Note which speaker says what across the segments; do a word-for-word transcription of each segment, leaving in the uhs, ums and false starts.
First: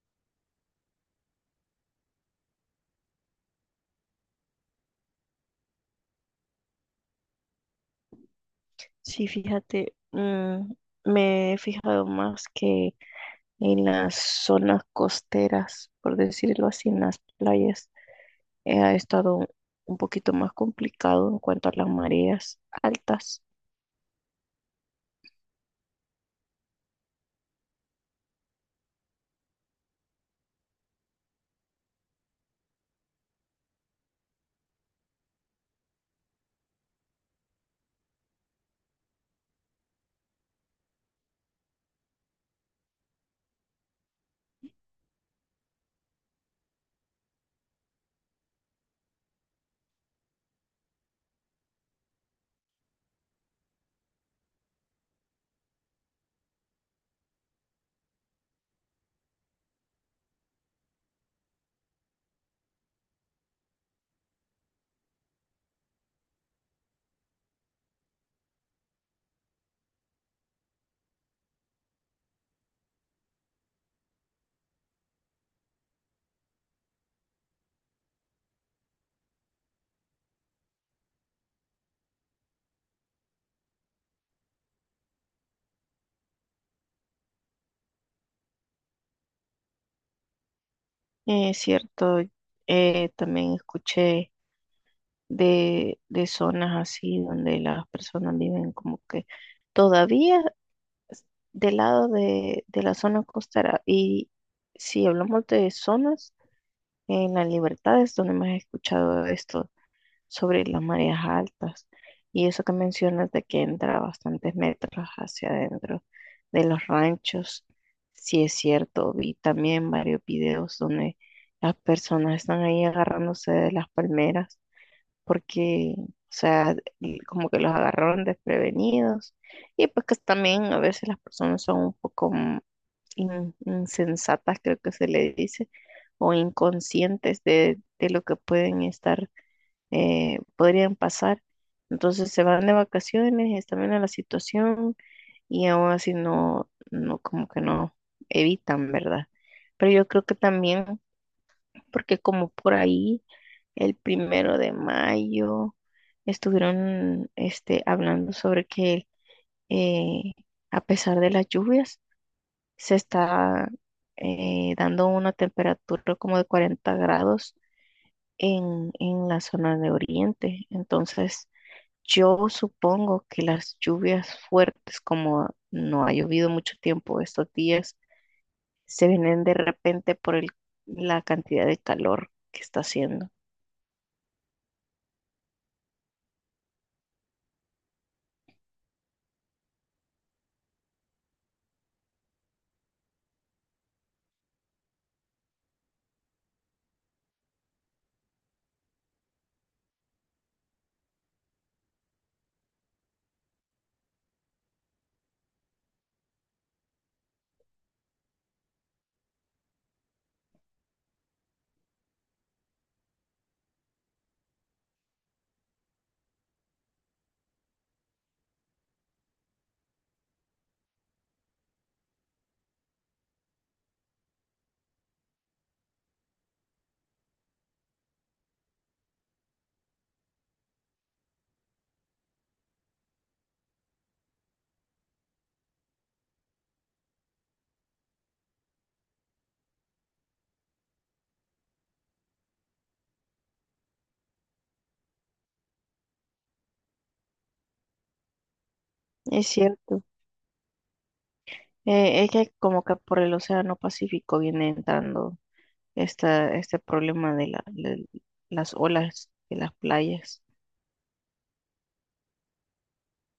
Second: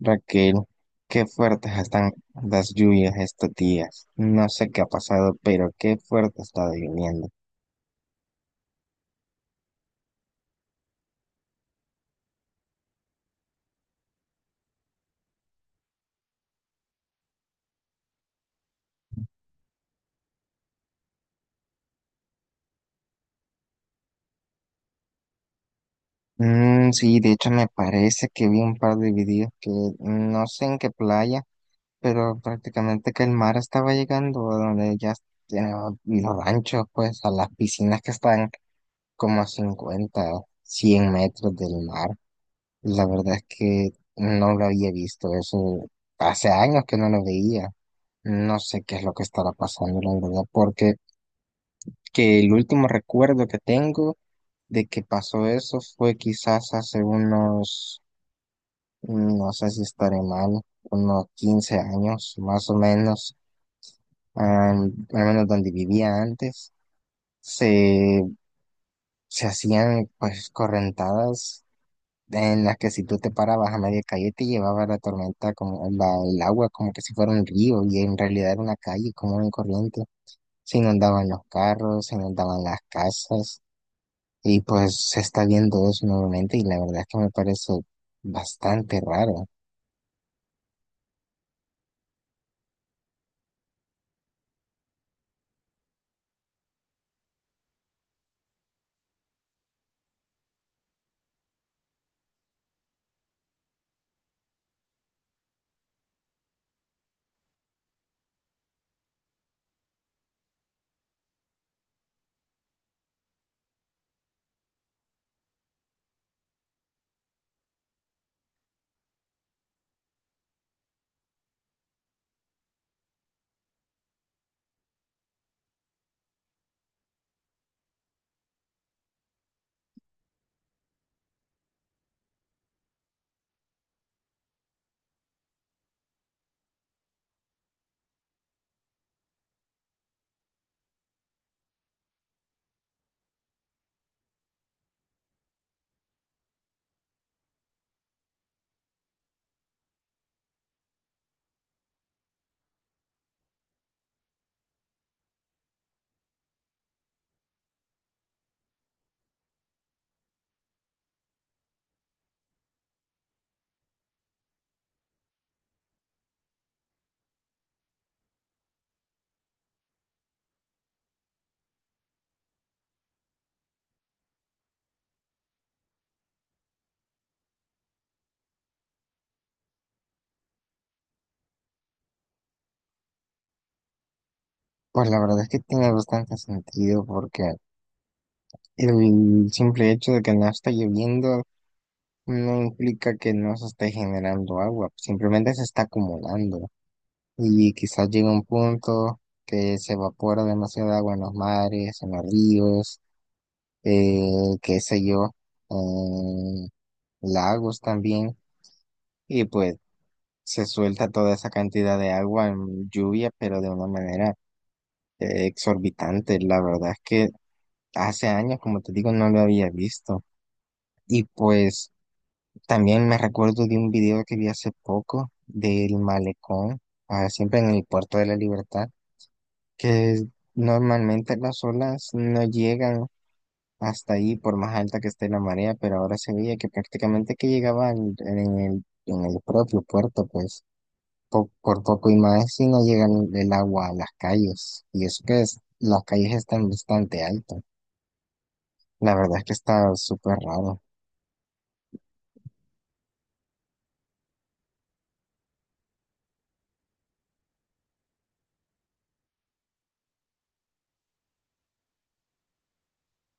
Speaker 1: Raquel, qué fuertes están las lluvias estos días. No sé qué ha pasado, pero qué fuerte ha estado lloviendo.
Speaker 2: Sí, fíjate, mm, me he fijado más que en las zonas costeras, por decirlo así, en las playas, eh, ha estado un poquito más complicado en cuanto a las mareas altas.
Speaker 1: Mm, sí, de hecho me parece que vi un par de videos que no sé en qué playa, pero prácticamente que el mar estaba llegando a donde ya tienen los ranchos, pues a las piscinas que están como a cincuenta, cien metros del mar. La verdad es que no lo había visto, eso hace años que no lo veía. No sé qué es lo que estará pasando, la verdad, porque que el último recuerdo que tengo de que pasó eso fue quizás hace unos, no sé si estaré mal, unos quince años más o menos, am, al menos donde vivía antes, se, se hacían pues correntadas en las que si tú te parabas a media calle te llevaba la tormenta como la- el agua como que si fuera un río y en realidad era una calle como una corriente. Se inundaban los carros, se inundaban las casas y pues se está viendo eso nuevamente y la verdad es que me parece bastante raro.
Speaker 2: Eh, Es cierto, eh, también escuché de, de zonas así donde las personas viven como que todavía s- del lado de, de la zona costera. Y si hablamos de zonas, en La Libertad es donde más he escuchado esto sobre las mareas altas y eso que mencionas de que entra bastantes metros hacia adentro de los ranchos, sí es cierto, vi también varios videos donde las personas están ahí agarrándose de las palmeras porque, o sea, y como que los agarraron desprevenidos y pues que también a veces las personas son un poco in- insensatas, creo que se le dice, o inconscientes de, de lo que pueden estar, eh, podrían pasar. Entonces se van de vacaciones, están viendo la situación y aún así no, no, como que no evitan, ¿verdad? Pero yo creo que también, porque como por ahí, el primero de mayo, estuvieron este, hablando sobre que eh, a pesar de las lluvias, se está eh, dando una temperatura como de cuarenta grados en, en la zona de Oriente. Entonces, yo supongo que las lluvias fuertes, como no ha llovido mucho tiempo estos días, se vienen de repente por el- la cantidad de calor que está haciendo.
Speaker 1: Pues la verdad es que tiene bastante sentido porque el simple hecho de que no está lloviendo no implica que no se esté generando agua, simplemente se está acumulando. Y quizás llegue un punto que se evapora demasiada agua en los mares, en los ríos, eh, qué sé yo, en lagos también, y pues se suelta toda esa cantidad de agua en lluvia, pero de una manera eh, exorbitante. La verdad es que hace años, como te digo, no lo había visto. Y pues también me recuerdo de un video que vi hace poco del malecón, ah, siempre en el Puerto de la Libertad que normalmente las olas no llegan hasta ahí por más alta que esté la marea, pero ahora se veía que prácticamente que llegaban en el, en el propio puerto, pues po- por poco y más si no llegan el agua a las calles, y eso que es, las calles están bastante altas. La verdad es
Speaker 2: Es
Speaker 1: que está
Speaker 2: cierto.
Speaker 1: súper raro,
Speaker 2: Eh, es que como que por el Océano Pacífico viene entrando esta, este problema de la- de las olas de las playas.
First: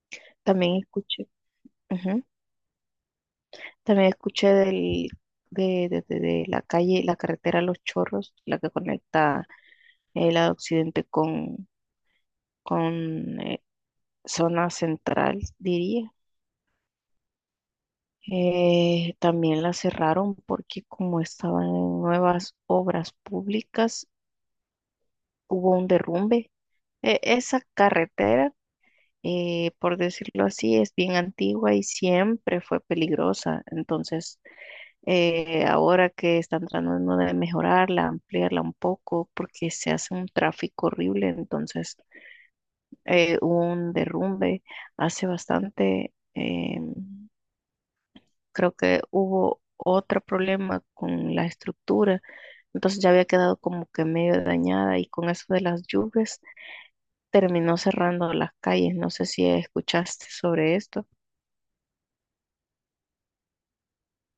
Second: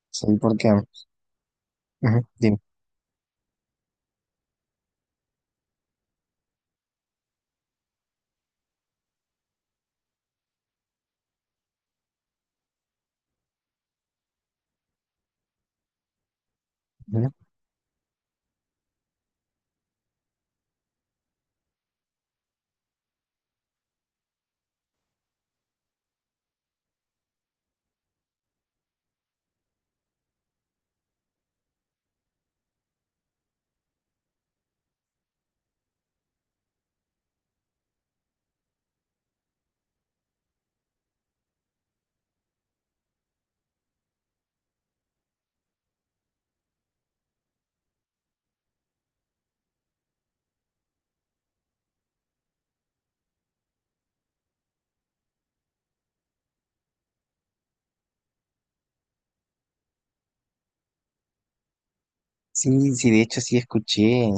Speaker 1: sí, porque,
Speaker 2: También escuché. Ujú.
Speaker 1: ujú, dime,
Speaker 2: También escuché del, de, de- de- de la calle, la carretera Los Chorros, la que conecta el lado occidente con, con eh, zona central, diría.
Speaker 1: ujú.
Speaker 2: Eh, también la cerraron porque como estaban en nuevas obras públicas, hubo un derrumbe. E- esa carretera, eh, por decirlo así, es bien antigua y siempre fue peligrosa. Entonces eh, ahora que están tratando de mejorarla, ampliarla un poco, porque se hace un tráfico horrible, entonces eh, hubo un derrumbe hace bastante, eh, creo que hubo otro problema con la estructura, entonces ya había quedado como que medio dañada y con eso de las lluvias terminó cerrando las calles, no sé si escuchaste sobre esto.
Speaker 1: Sí, sí, de hecho sí escuché, eh,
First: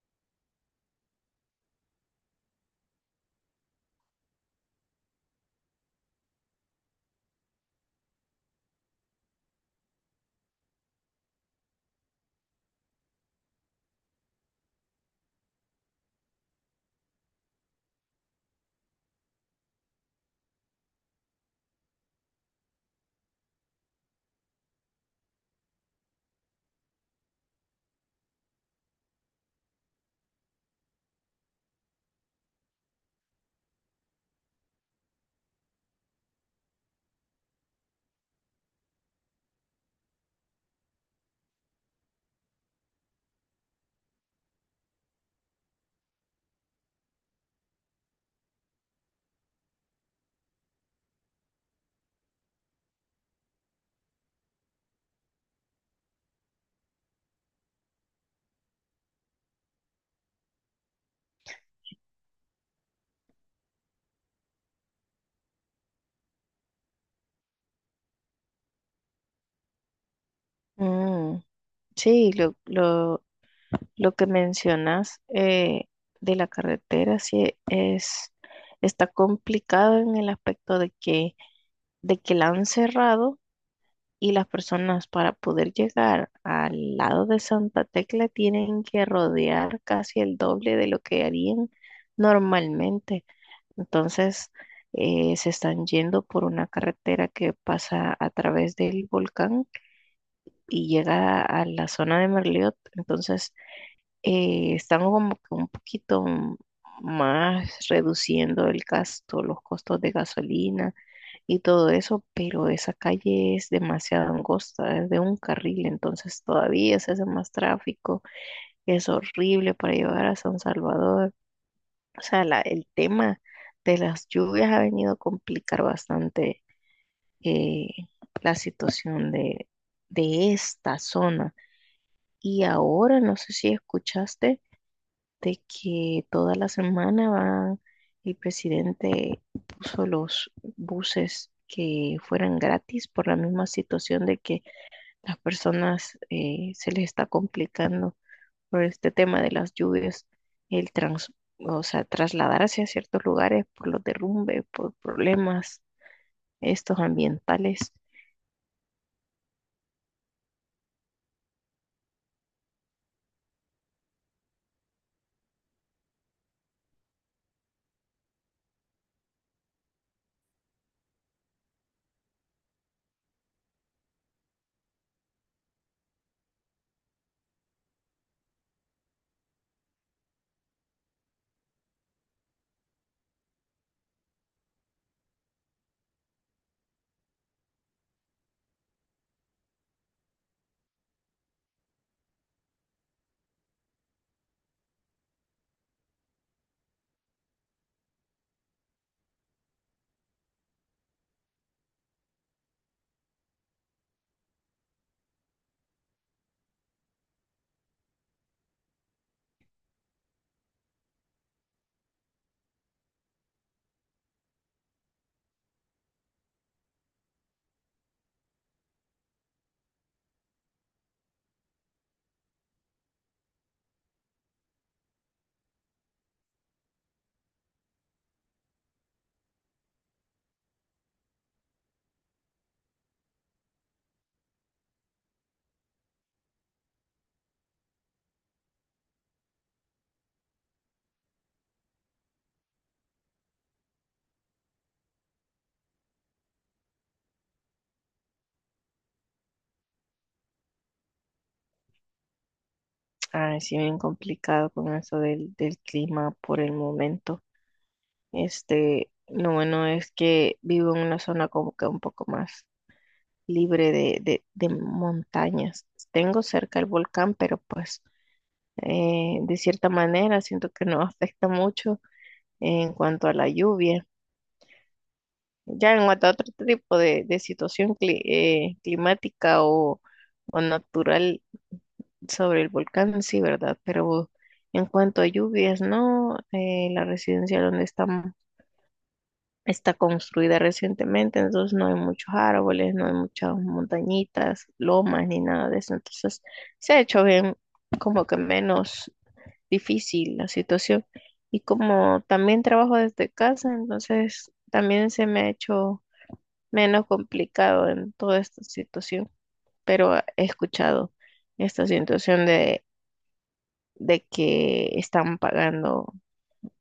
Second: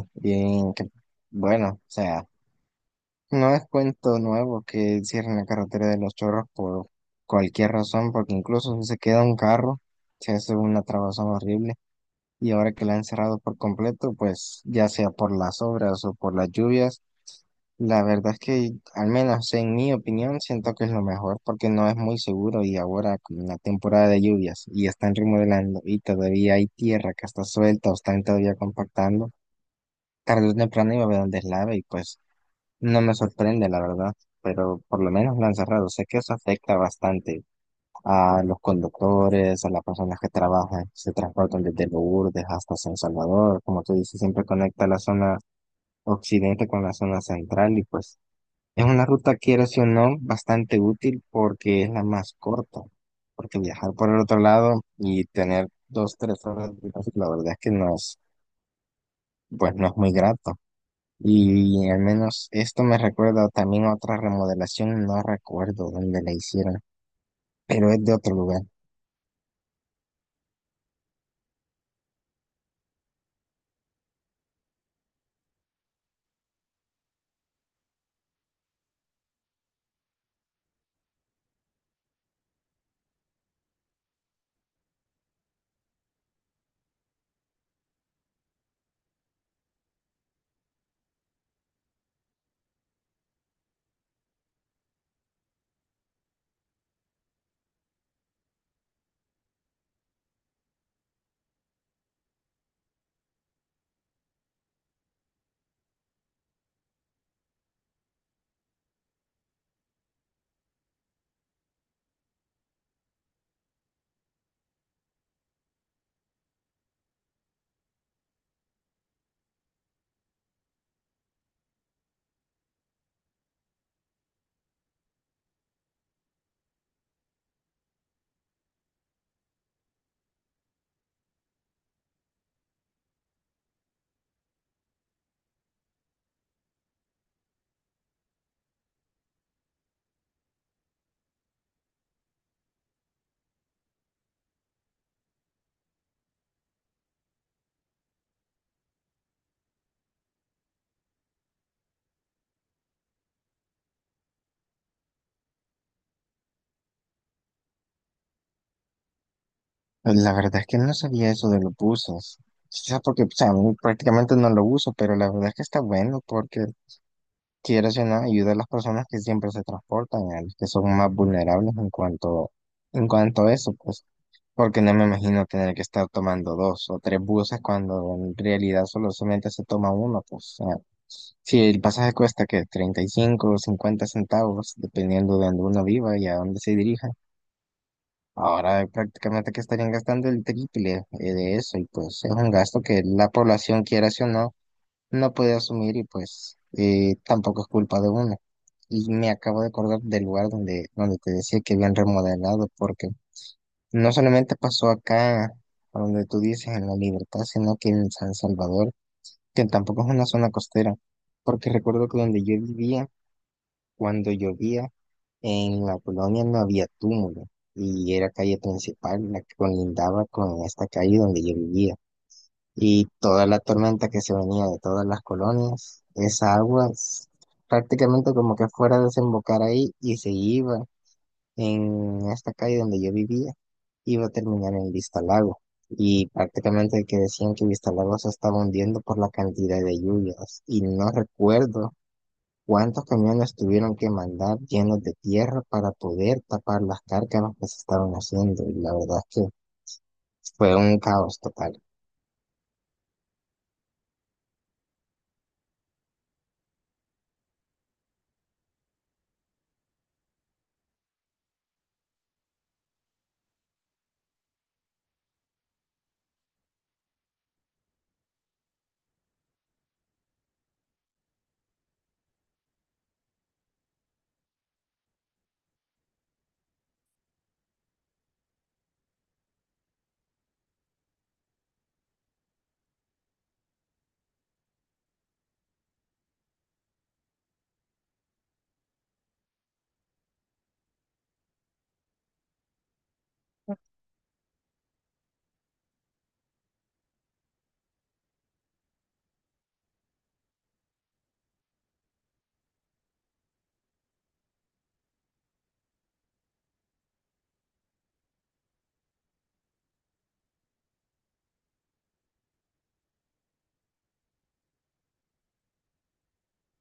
Speaker 1: que, bueno, o sea... No es cuento nuevo que cierren la carretera de Los Chorros por cualquier razón, porque incluso si se queda un carro, se hace una trabazón horrible. Y ahora que la han cerrado por completo, pues ya sea por las obras o por las lluvias, la verdad es que, al menos en mi opinión, siento que es lo mejor porque no es muy seguro y ahora con la temporada de lluvias y están remodelando y todavía hay tierra que está suelta o están todavía compactando, tarde o temprano iba a haber un deslave y pues... No me sorprende, la verdad, pero por lo menos la han cerrado. Sé que eso afecta bastante a los conductores, a las personas que trabajan, se transportan desde Lourdes hasta San Salvador. Como tú dices, siempre conecta la zona occidente con la zona central y pues es una ruta, quieras o no, bastante útil porque es la más corta. Porque viajar por el otro lado y tener dos, tres horas de tráfico, la verdad es que no es, pues no es muy grato. Y al menos esto me recuerda también a otra remodelación, no recuerdo dónde la hicieron, pero es de otro lugar.
Speaker 2: Mm, sí, lo, lo que mencionas eh, de la carretera sí es, está complicado en el aspecto de que, de que la han cerrado y las personas para poder llegar al lado de Santa Tecla tienen que rodear casi el doble de lo que harían normalmente. Entonces, eh, se están yendo por una carretera que pasa a través del volcán y llega a la zona de Merliot. Entonces, eh, están como que un poquito m- más reduciendo el gasto, los costos de gasolina y todo eso, pero esa calle es demasiado angosta, es de un carril, entonces todavía se hace más tráfico, es horrible para llegar a San Salvador. O sea, la- el tema de las lluvias ha venido a complicar bastante eh, la situación de, de esta zona. Y ahora, no sé si escuchaste de que toda la semana va, el presidente puso los buses que fueran gratis por la misma situación de que las personas eh, se les está complicando por este tema de las lluvias, el trans, o sea, trasladarse a ciertos lugares por los derrumbes, por problemas estos ambientales.
Speaker 1: Pues la verdad es que no sabía eso de los buzos. Quizás porque, o sea, a mí prácticamente no lo uso, pero la verdad es que está bueno porque quiero o no, ayuda a las personas que siempre se transportan, a los que son más vulnerables en cuanto, en cuanto a eso, pues, porque no me imagino tener que estar tomando dos o tres buses cuando en realidad solo solamente se toma uno, pues, sí, el pasaje cuesta que treinta y cinco o cincuenta centavos, dependiendo de donde uno viva y a dónde se dirija. Ahora prácticamente que estarían gastando el triple eh, de eso y pues es un gasto que la población, quiera sí o no, no puede asumir y pues eh, tampoco es culpa de uno. Y me acabo de acordar del lugar donde, donde te decía que habían remodelado, porque no solamente pasó acá, a donde tú dices, en La Libertad, sino que en San Salvador, que tampoco es una zona costera, porque recuerdo que donde yo vivía, cuando llovía, en la colonia no había túmulo y era calle principal la que colindaba con esta calle donde yo vivía. Y toda la tormenta que se venía de todas las colonias, esa agua s- prácticamente como que fuera a desembocar ahí y se iba en esta calle donde yo vivía, iba a terminar en Vistalago. Y prácticamente que decían que Vistalago se estaba hundiendo por la cantidad de lluvias. Y no recuerdo ¿cuántos camiones tuvieron que mandar llenos de tierra para poder tapar las cárcamas que se estaban haciendo? Y la verdad es que fue un caos total.
Speaker 2: Ah, sí, bien complicado con eso del, del clima por el momento. Este, lo bueno es que vivo en una zona como que un poco más libre de, de, de montañas. Tengo cerca el volcán, pero pues eh, de cierta manera siento que no afecta mucho en cuanto a la lluvia. Ya en cuanto a otro tipo de, de situación cli- eh, climática o, o natural sobre el volcán, sí, ¿verdad? Pero en cuanto a lluvias, no. Eh, la residencia donde estamos está construida recientemente, entonces no hay muchos árboles, no hay muchas montañitas, lomas ni nada de eso. Entonces se ha hecho bien, como que menos difícil la situación. Y como también trabajo desde casa, entonces también se me ha hecho menos complicado en toda esta situación. Pero he escuchado esta situación de, de que están pagando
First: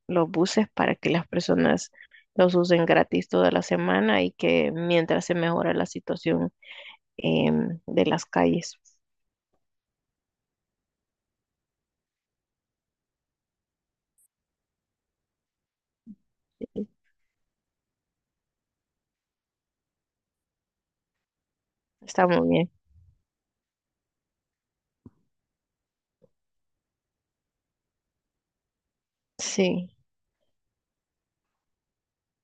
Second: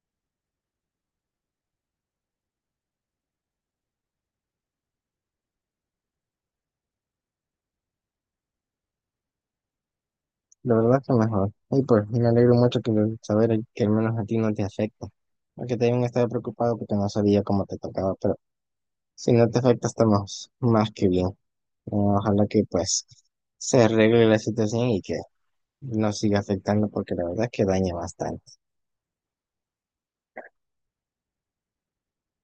Speaker 2: los buses para que las personas los usen gratis toda la semana y que mientras se mejora la situación em, de las calles.
Speaker 1: La verdad que mejor. Y pues me alegro mucho que lo- saber que al menos a ti no te afecta. Aunque te hayan estado preocupado
Speaker 2: Sí,
Speaker 1: porque no sabía cómo te tocaba, pero si no te afecta estamos más que bien.
Speaker 2: está muy
Speaker 1: Ojalá que
Speaker 2: bien.
Speaker 1: pues se arregle la situación y que no siga afectando porque la verdad es que daña bastante.
Speaker 2: Sí.